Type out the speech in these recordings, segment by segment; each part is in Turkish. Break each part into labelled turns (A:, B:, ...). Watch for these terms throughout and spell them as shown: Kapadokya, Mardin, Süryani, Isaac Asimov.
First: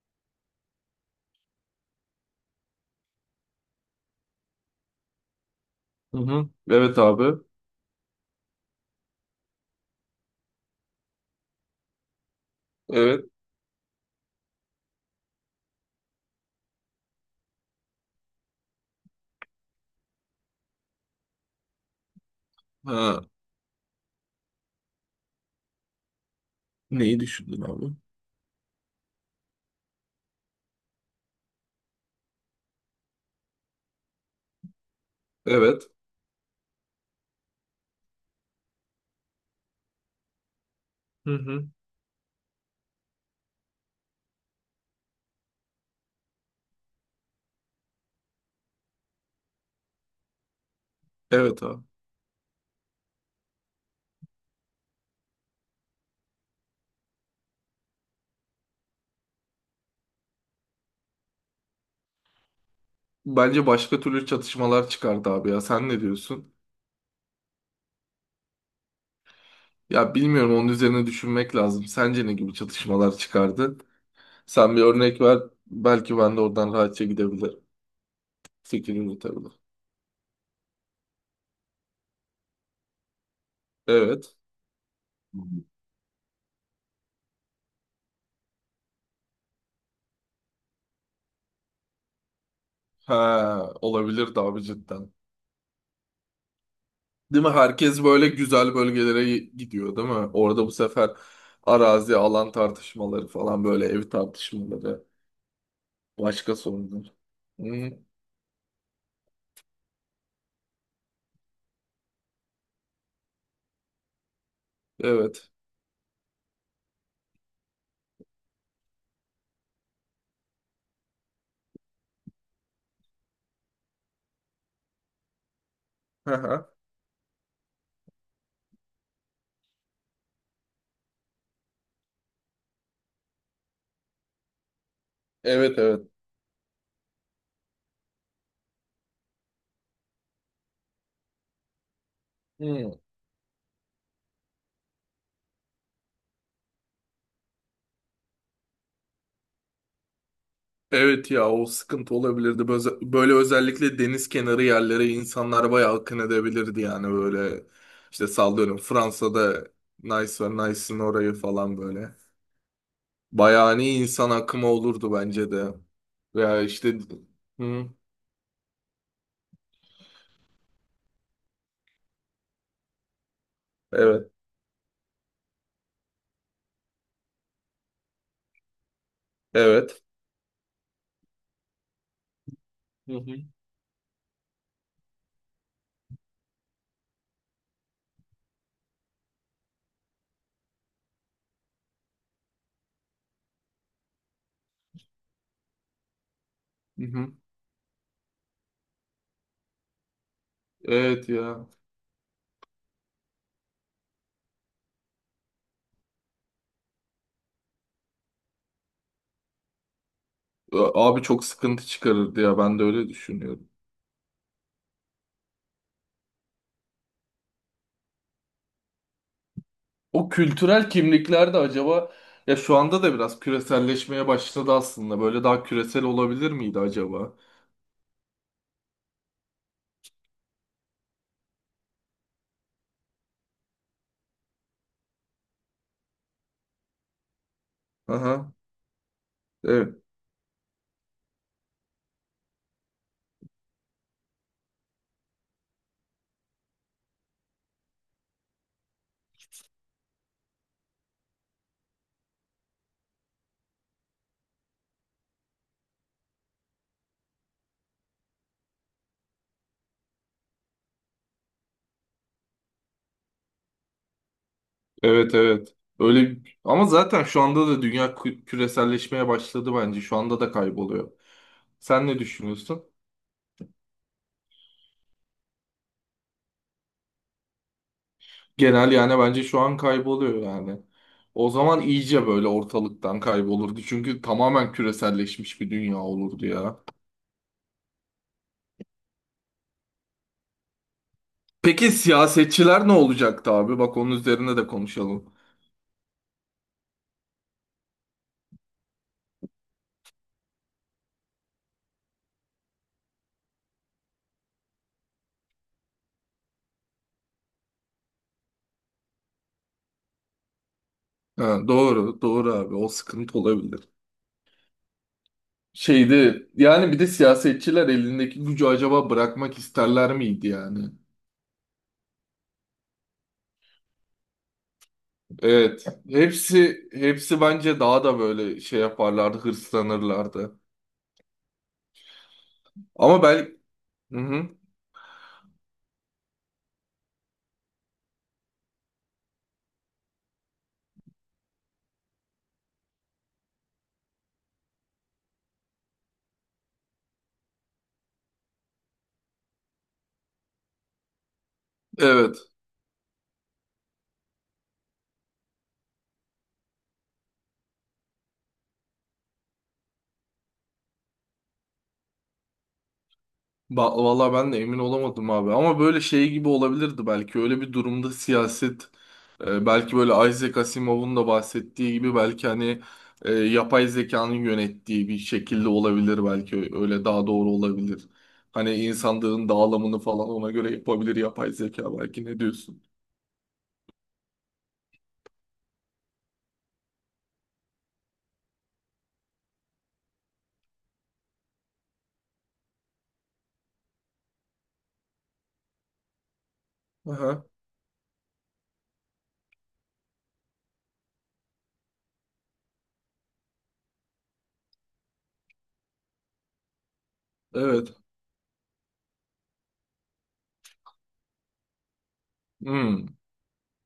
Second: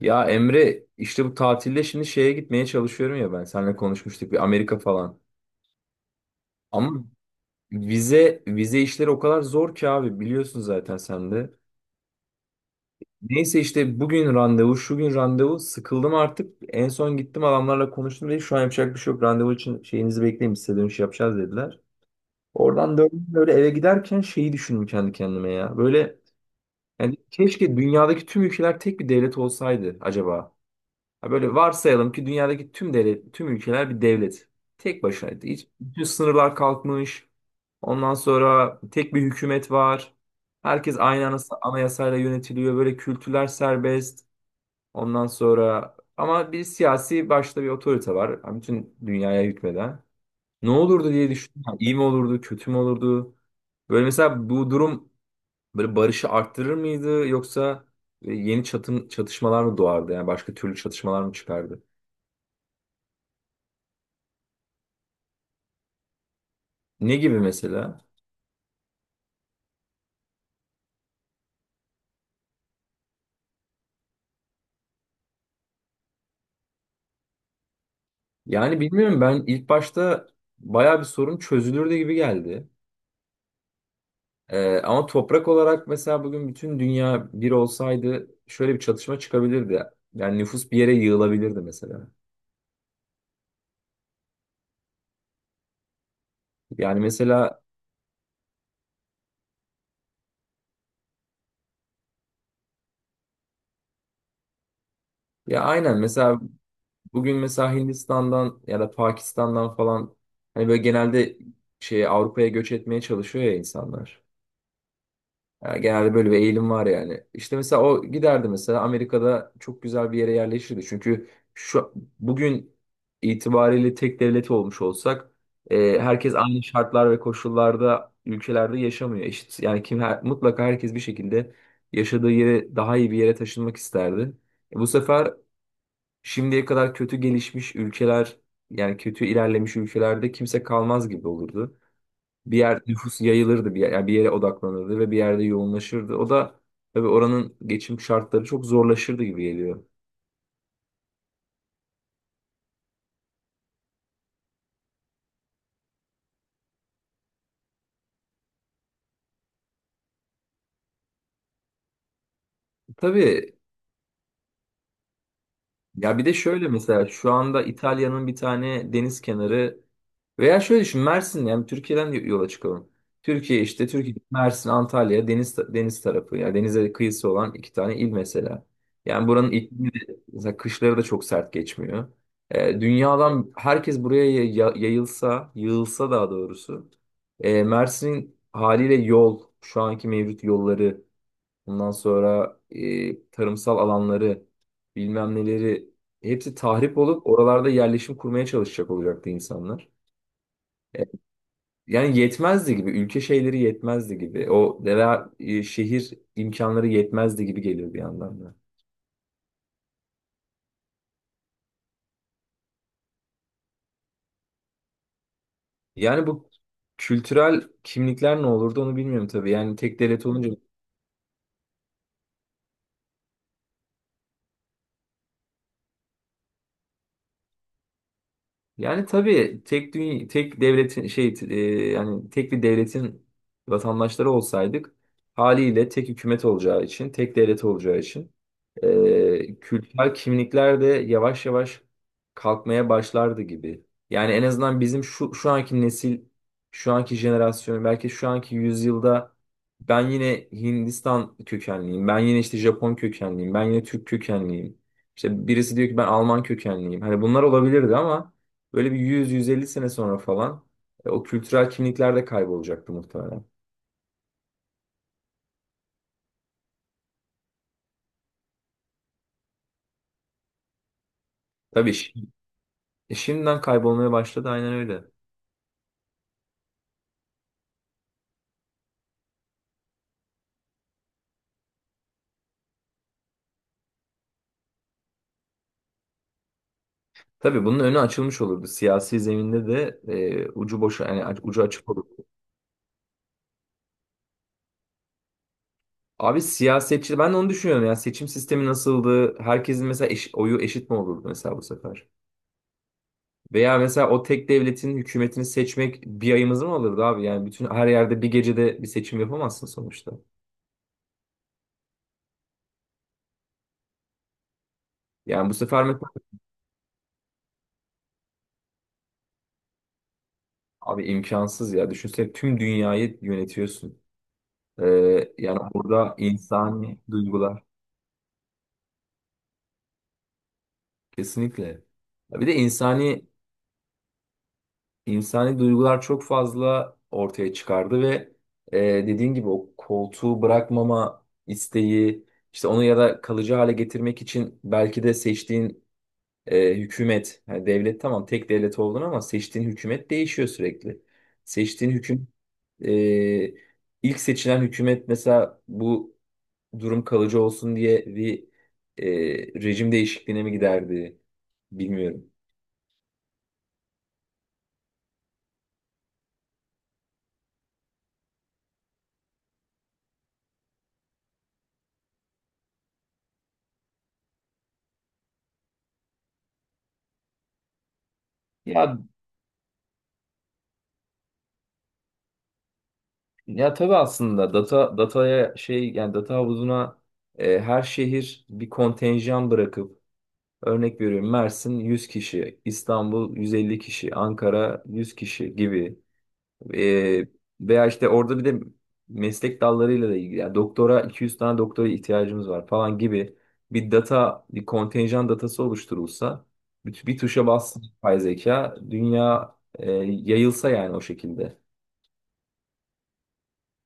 A: Ya Emre işte bu tatilde şimdi şeye gitmeye çalışıyorum ya ben. Seninle konuşmuştuk bir Amerika falan.
B: Hı hı. Evet
A: Ama
B: abi.
A: vize işleri o kadar zor ki abi, biliyorsun zaten sen de.
B: Evet.
A: Neyse işte bugün randevu, şu gün randevu. Sıkıldım artık. En son gittim, adamlarla konuştum, dedi şu an yapacak bir şey yok. Randevu için şeyinizi bekleyin, biz size dönüş yapacağız, dediler. Oradan
B: Ha.
A: döndüm, böyle eve giderken şeyi düşündüm kendi kendime ya. Böyle yani
B: Neyi düşündün
A: keşke
B: abi?
A: dünyadaki tüm ülkeler tek bir devlet olsaydı acaba. Ha, böyle varsayalım ki dünyadaki tüm devlet, tüm ülkeler bir devlet. Tek başına. Hiç,
B: Evet.
A: bütün sınırlar kalkmış. Ondan sonra tek bir hükümet var. Herkes aynı
B: Hı hı.
A: anayasayla yönetiliyor. Böyle kültürler serbest. Ondan sonra ama bir siyasi başta bir otorite var. Yani bütün dünyaya hükmeden. Ne olurdu diye düşündüm.
B: Evet
A: Yani
B: abi.
A: İyi mi olurdu, kötü mü olurdu? Böyle mesela bu durum böyle barışı arttırır mıydı, yoksa yeni çatışmalar mı doğardı? Yani başka türlü çatışmalar mı çıkardı?
B: Bence başka türlü çatışmalar çıkardı abi ya. Sen ne diyorsun?
A: Ne gibi mesela?
B: Ya bilmiyorum, onun üzerine düşünmek lazım. Sence ne gibi çatışmalar çıkardı? Sen bir örnek ver. Belki ben de oradan rahatça gidebilirim.
A: Yani
B: Fikrimi
A: bilmiyorum, ben
B: yürütebilirim.
A: ilk başta baya bir sorun çözülürdü gibi geldi.
B: Evet.
A: Ama toprak olarak mesela bugün bütün dünya bir olsaydı şöyle bir çatışma çıkabilirdi. Yani nüfus bir yere yığılabilirdi mesela.
B: Ha, olabilir de abi cidden.
A: Yani
B: Değil mi?
A: mesela,
B: Herkes böyle güzel bölgelere gidiyor değil mi? Orada bu sefer arazi, alan tartışmaları falan, böyle ev tartışmaları.
A: ya aynen, mesela
B: Başka sorunlar.
A: bugün mesela
B: Hmm,
A: Hindistan'dan ya da Pakistan'dan falan hani böyle genelde şey Avrupa'ya göç etmeye çalışıyor ya insanlar.
B: evet.
A: Yani genelde böyle bir eğilim var yani. İşte mesela o giderdi, mesela Amerika'da çok güzel bir yere yerleşirdi. Çünkü şu bugün itibariyle tek devlet olmuş olsak, herkes, evet, aynı
B: Aha,
A: şartlar ve koşullarda ülkelerde yaşamıyor. Eşit yani, kim mutlaka herkes bir şekilde yaşadığı yere, daha iyi bir yere taşınmak isterdi. Bu sefer
B: evet evet.
A: şimdiye kadar kötü gelişmiş ülkeler, yani kötü ilerlemiş ülkelerde kimse kalmaz gibi olurdu. Bir yer
B: Hmm,
A: nüfus yayılırdı, bir yer, yani bir yere odaklanırdı ve bir yerde yoğunlaşırdı. O da tabii oranın geçim şartları çok zorlaşırdı gibi geliyor.
B: evet ya, o sıkıntı olabilirdi. Böyle, böyle özellikle deniz kenarı yerlere insanlar bayağı akın edebilirdi yani, böyle. İşte sallıyorum Fransa'da Nice var, Nice'ın orayı falan, böyle.
A: Tabii.
B: Bayağı hani insan akımı olurdu bence de.
A: Ya bir de
B: Veya
A: şöyle
B: işte,
A: mesela, şu anda
B: hı,
A: İtalya'nın bir tane deniz kenarı, veya şöyle düşün Mersin, yani Türkiye'den yola çıkalım. Türkiye işte, Türkiye,
B: evet
A: Mersin, Antalya deniz deniz tarafı, yani denize kıyısı olan iki tane il mesela. Yani buranın iklimi de
B: evet.
A: mesela kışları da çok sert geçmiyor.
B: Hı hı.
A: Dünyadan herkes buraya yayılsa, yığılsa daha doğrusu. Mersin'in haliyle yol, şu anki mevcut yolları, ondan sonra tarımsal alanları, bilmem neleri, hepsi tahrip
B: Hı
A: olup
B: hı.
A: oralarda yerleşim kurmaya çalışacak olacaktı insanlar. E,
B: Evet ya.
A: Yani yetmezdi gibi, ülke şeyleri yetmezdi gibi, o veya şehir imkanları yetmezdi gibi geliyor bir yandan da.
B: Abi çok sıkıntı çıkarırdı ya, ben de öyle düşünüyorum.
A: Yani bu kültürel kimlikler ne olurdu, onu bilmiyorum tabii. Yani tek devlet
B: O
A: olunca,
B: kültürel kimlikler de acaba, ya şu anda da biraz küreselleşmeye başladı aslında. Böyle daha küresel olabilir miydi acaba?
A: yani tabii tek dünya, tek devletin şey, yani tek bir devletin vatandaşları olsaydık, haliyle tek hükümet olacağı için, tek devlet olacağı için
B: Aha. Evet.
A: kültürel kimlikler de yavaş yavaş kalkmaya başlardı gibi. Yani en azından bizim şu anki nesil, şu anki jenerasyon, belki şu anki yüzyılda ben yine Hindistan kökenliyim, ben yine işte Japon kökenliyim, ben yine Türk kökenliyim. İşte birisi diyor ki ben Alman kökenliyim. Hani bunlar olabilirdi, ama böyle bir 100-150 sene sonra falan o kültürel kimlikler de kaybolacaktı muhtemelen.
B: Evet evet. Öyle ama zaten şu anda da dünya küreselleşmeye başladı bence. Şu anda da kayboluyor.
A: Tabii
B: Sen ne düşünüyorsun?
A: şimdiden kaybolmaya başladı, aynen öyle.
B: Genel yani bence şu an kayboluyor yani. O zaman iyice böyle ortalıktan kaybolurdu. Çünkü tamamen küreselleşmiş bir dünya olurdu ya.
A: Tabii bunun önü açılmış olurdu. Siyasi zeminde de ucu boş, yani ucu açık
B: Peki
A: olurdu.
B: siyasetçiler ne olacaktı abi? Bak onun üzerine de konuşalım.
A: Abi siyasetçi, ben de onu düşünüyorum ya, seçim sistemi nasıldı? Herkesin mesela oyu eşit mi olurdu mesela bu sefer? Veya mesela o tek devletin hükümetini seçmek bir ayımızı mı alırdı abi? Yani bütün her yerde bir gecede bir seçim yapamazsın sonuçta.
B: Ha, doğru, doğru abi. O sıkıntı olabilir.
A: Yani bu sefer mesela,
B: Şeydi yani, bir de siyasetçiler elindeki gücü acaba bırakmak isterler miydi yani?
A: abi imkansız ya. Düşünsene tüm dünyayı yönetiyorsun. Ee, Yani
B: Evet.
A: burada
B: Hepsi
A: insani
B: hepsi
A: duygular,
B: bence daha da böyle şey yaparlardı, hırslanırlardı.
A: kesinlikle. Ya Bir de
B: Ama
A: insani
B: ben. Hı hı.
A: İnsani duygular çok fazla ortaya çıkardı ve e, dediğin gibi o koltuğu bırakmama isteği, işte onu ya da kalıcı hale getirmek için belki de seçtiğin hükümet, yani devlet, tamam tek devlet oldun ama seçtiğin hükümet değişiyor sürekli. Seçtiğin hüküm
B: Evet.
A: e, ilk seçilen hükümet mesela bu durum kalıcı olsun diye bir e, rejim değişikliğine mi giderdi, bilmiyorum.
B: Vallahi ben de emin olamadım abi. Ama böyle şey gibi olabilirdi belki. Öyle bir durumda siyaset, belki böyle Isaac Asimov'un da bahsettiği gibi belki hani yapay zekanın yönettiği bir şekilde olabilir belki. Öyle daha doğru olabilir. Hani
A: Ya
B: insanlığın dağılımını falan ona göre yapabilir yapay zeka, belki ne diyorsun?
A: Ya tabii, aslında dataya şey, yani data havuzuna her şehir bir kontenjan bırakıp, örnek veriyorum Mersin 100 kişi, İstanbul 150 kişi, Ankara 100 kişi gibi. E,
B: Aha,
A: Veya işte orada bir de meslek dallarıyla da ilgili, yani doktora 200 tane doktora ihtiyacımız var falan gibi bir data, bir kontenjan datası oluşturulsa, bir tuşa bas,
B: evet.
A: yapay zeka dünya yayılsa yani, o şekilde.
B: Hmm.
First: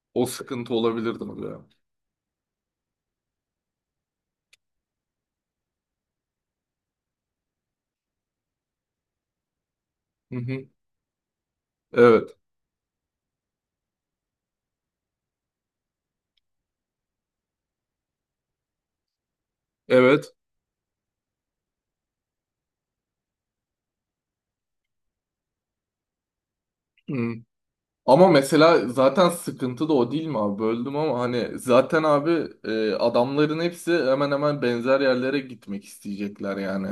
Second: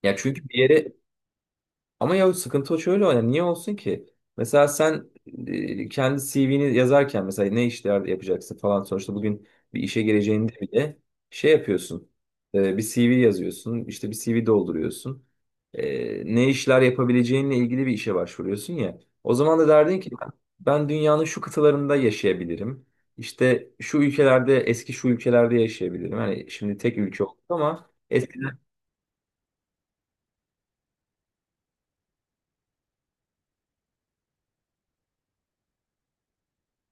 A: Ya
B: O
A: çünkü bir
B: sıkıntı
A: yere,
B: olabilirdi tabii ya.
A: ama ya sıkıntı o şöyle o, yani niye olsun ki? Mesela sen kendi CV'ni yazarken mesela ne işler yapacaksın falan, sonuçta bugün bir işe
B: Hı
A: gireceğinde
B: hı.
A: bile şey yapıyorsun.
B: Evet.
A: Bir CV yazıyorsun, işte bir CV dolduruyorsun. Ne işler yapabileceğinle ilgili bir işe başvuruyorsun ya. O zaman da derdin ki
B: Evet.
A: ben dünyanın şu kıtalarında yaşayabilirim. İşte şu ülkelerde, eski şu ülkelerde yaşayabilirim. Hani şimdi tek
B: Hı.
A: ülke oldu ama
B: Ama
A: eskiden.
B: mesela zaten sıkıntı da o değil mi abi? Böldüm ama hani zaten abi, adamların hepsi hemen hemen benzer yerlere gitmek isteyecekler yani.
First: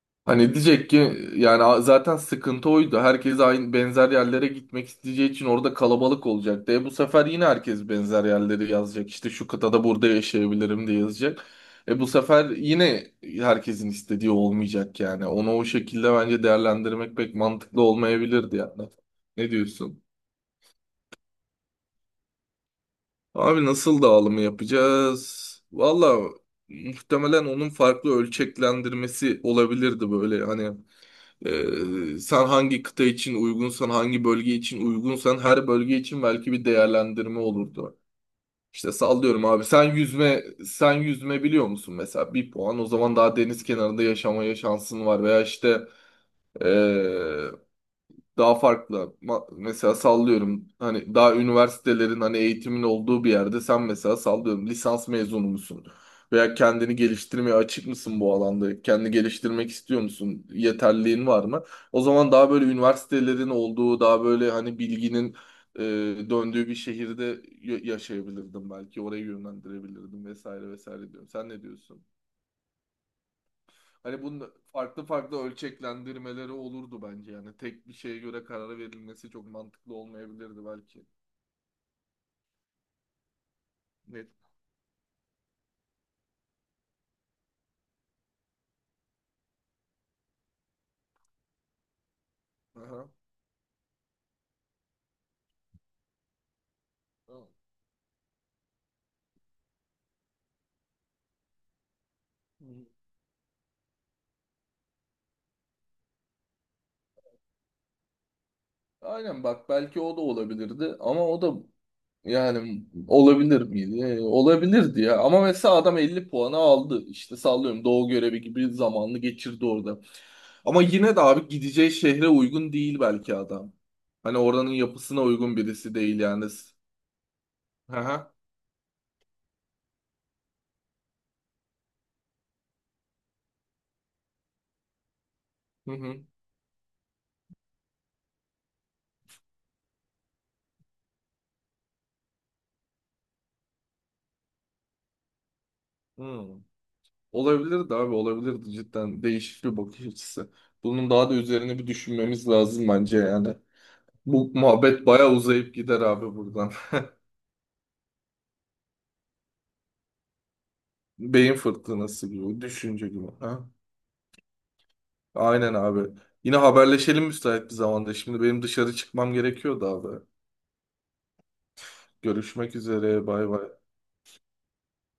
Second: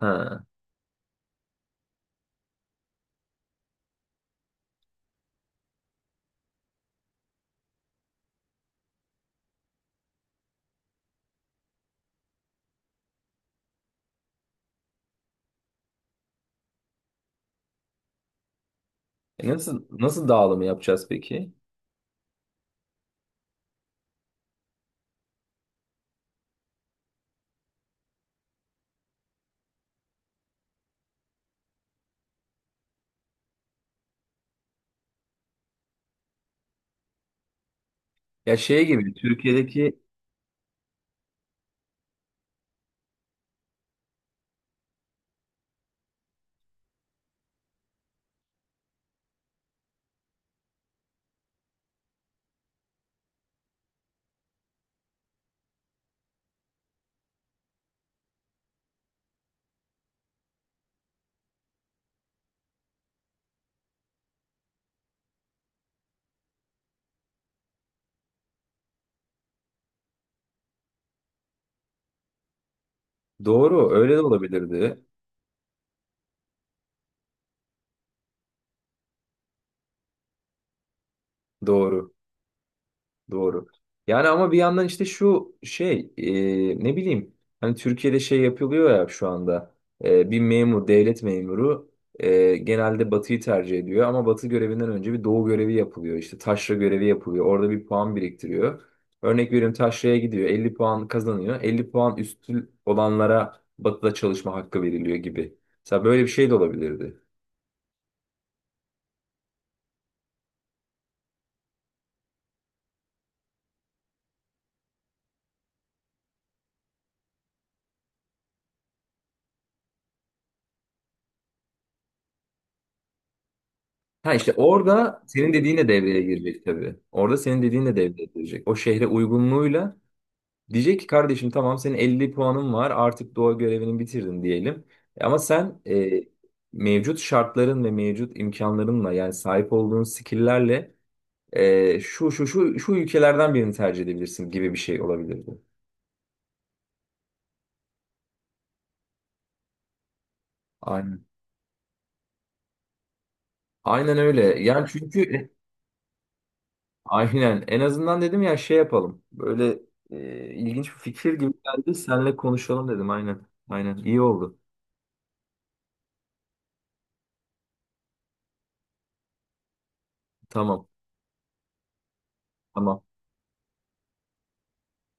A: ha,
B: Hani diyecek ki yani zaten sıkıntı oydu. Herkes aynı benzer yerlere gitmek isteyeceği için orada kalabalık olacak. E bu sefer yine herkes benzer yerleri yazacak. İşte şu kıtada burada yaşayabilirim diye yazacak. E bu sefer yine herkesin istediği olmayacak yani. Onu o şekilde bence değerlendirmek pek mantıklı olmayabilirdi yani.
A: E,
B: Ne
A: nasıl
B: diyorsun?
A: nasıl dağılımı yapacağız peki?
B: Abi nasıl dağılımı yapacağız? Valla muhtemelen onun farklı ölçeklendirmesi olabilirdi, böyle hani, sen hangi kıta için uygunsan, hangi bölge için uygunsan her bölge için belki bir değerlendirme olurdu.
A: Ya şey
B: İşte
A: gibi
B: sallıyorum abi, sen
A: Türkiye'deki,
B: yüzme sen yüzme biliyor musun mesela, bir puan, o zaman daha deniz kenarında yaşamaya şansın var veya işte, ee, daha farklı. Mesela sallıyorum hani daha üniversitelerin hani eğitimin olduğu bir yerde sen mesela sallıyorum lisans mezunu musun? Veya kendini geliştirmeye açık mısın bu alanda? Kendini geliştirmek istiyor musun? Yeterliğin var mı? O zaman daha böyle üniversitelerin olduğu, daha böyle hani bilginin e, döndüğü bir şehirde yaşayabilirdim belki. Oraya yönlendirebilirdim vesaire vesaire diyorum. Sen ne diyorsun?
A: doğru, öyle de
B: Hani bunun
A: olabilirdi.
B: farklı farklı ölçeklendirmeleri olurdu bence yani. Tek bir şeye göre karar verilmesi çok mantıklı olmayabilirdi belki.
A: Doğru. Doğru. Yani
B: Net.
A: ama bir yandan işte şu şey, ne bileyim, hani Türkiye'de şey yapılıyor ya şu anda. Bir memur, devlet memuru
B: Aha.
A: genelde batıyı tercih ediyor, ama batı görevinden önce bir doğu görevi yapılıyor, işte taşra görevi yapılıyor,
B: Tamam.
A: orada bir puan biriktiriyor. Örnek veriyorum taşraya gidiyor 50 puan kazanıyor, 50 puan
B: Hı
A: üstü
B: hı.
A: olanlara batıda çalışma hakkı veriliyor gibi. Mesela böyle bir şey de olabilirdi.
B: Aynen bak, belki o da olabilirdi ama o da, yani olabilir miydi? Olabilirdi ya. Ama mesela adam 50 puanı aldı. İşte sallıyorum Doğu görevi gibi zamanını geçirdi orada. Ama yine de abi gideceği şehre uygun değil belki adam.
A: Ha,
B: Hani
A: işte
B: oranın
A: orada
B: yapısına
A: senin
B: uygun
A: dediğin de
B: birisi değil
A: devreye
B: yani.
A: girecek tabii. Orada senin dediğin de
B: Hı
A: devreye
B: hı.
A: girecek. O şehre uygunluğuyla diyecek ki kardeşim tamam, senin 50 puanın var, artık doğa görevini bitirdin diyelim. Ama sen
B: Hı hı.
A: mevcut şartların ve mevcut imkanlarınla, yani sahip olduğun skill'lerle şu şu şu şu ülkelerden birini tercih edebilirsin gibi bir şey olabilir bu.
B: Hı. Olabilirdi abi, olabilirdi cidden, değişik bir bakış açısı. Bunun
A: Aynen.
B: daha da üzerine bir düşünmemiz lazım bence yani.
A: Aynen öyle.
B: Bu
A: Yani
B: muhabbet bayağı
A: çünkü
B: uzayıp gider abi buradan.
A: aynen. En azından dedim ya şey yapalım. Böyle ilginç bir fikir gibi
B: Beyin
A: geldi.
B: fırtınası
A: Seninle
B: gibi,
A: konuşalım
B: düşünce
A: dedim.
B: gibi.
A: Aynen.
B: Ha?
A: Aynen. İyi oldu.
B: Aynen abi. Yine haberleşelim müsait bir zamanda. Şimdi benim dışarı çıkmam gerekiyordu abi.
A: Tamam.
B: Görüşmek
A: Tamam.
B: üzere, bay bay.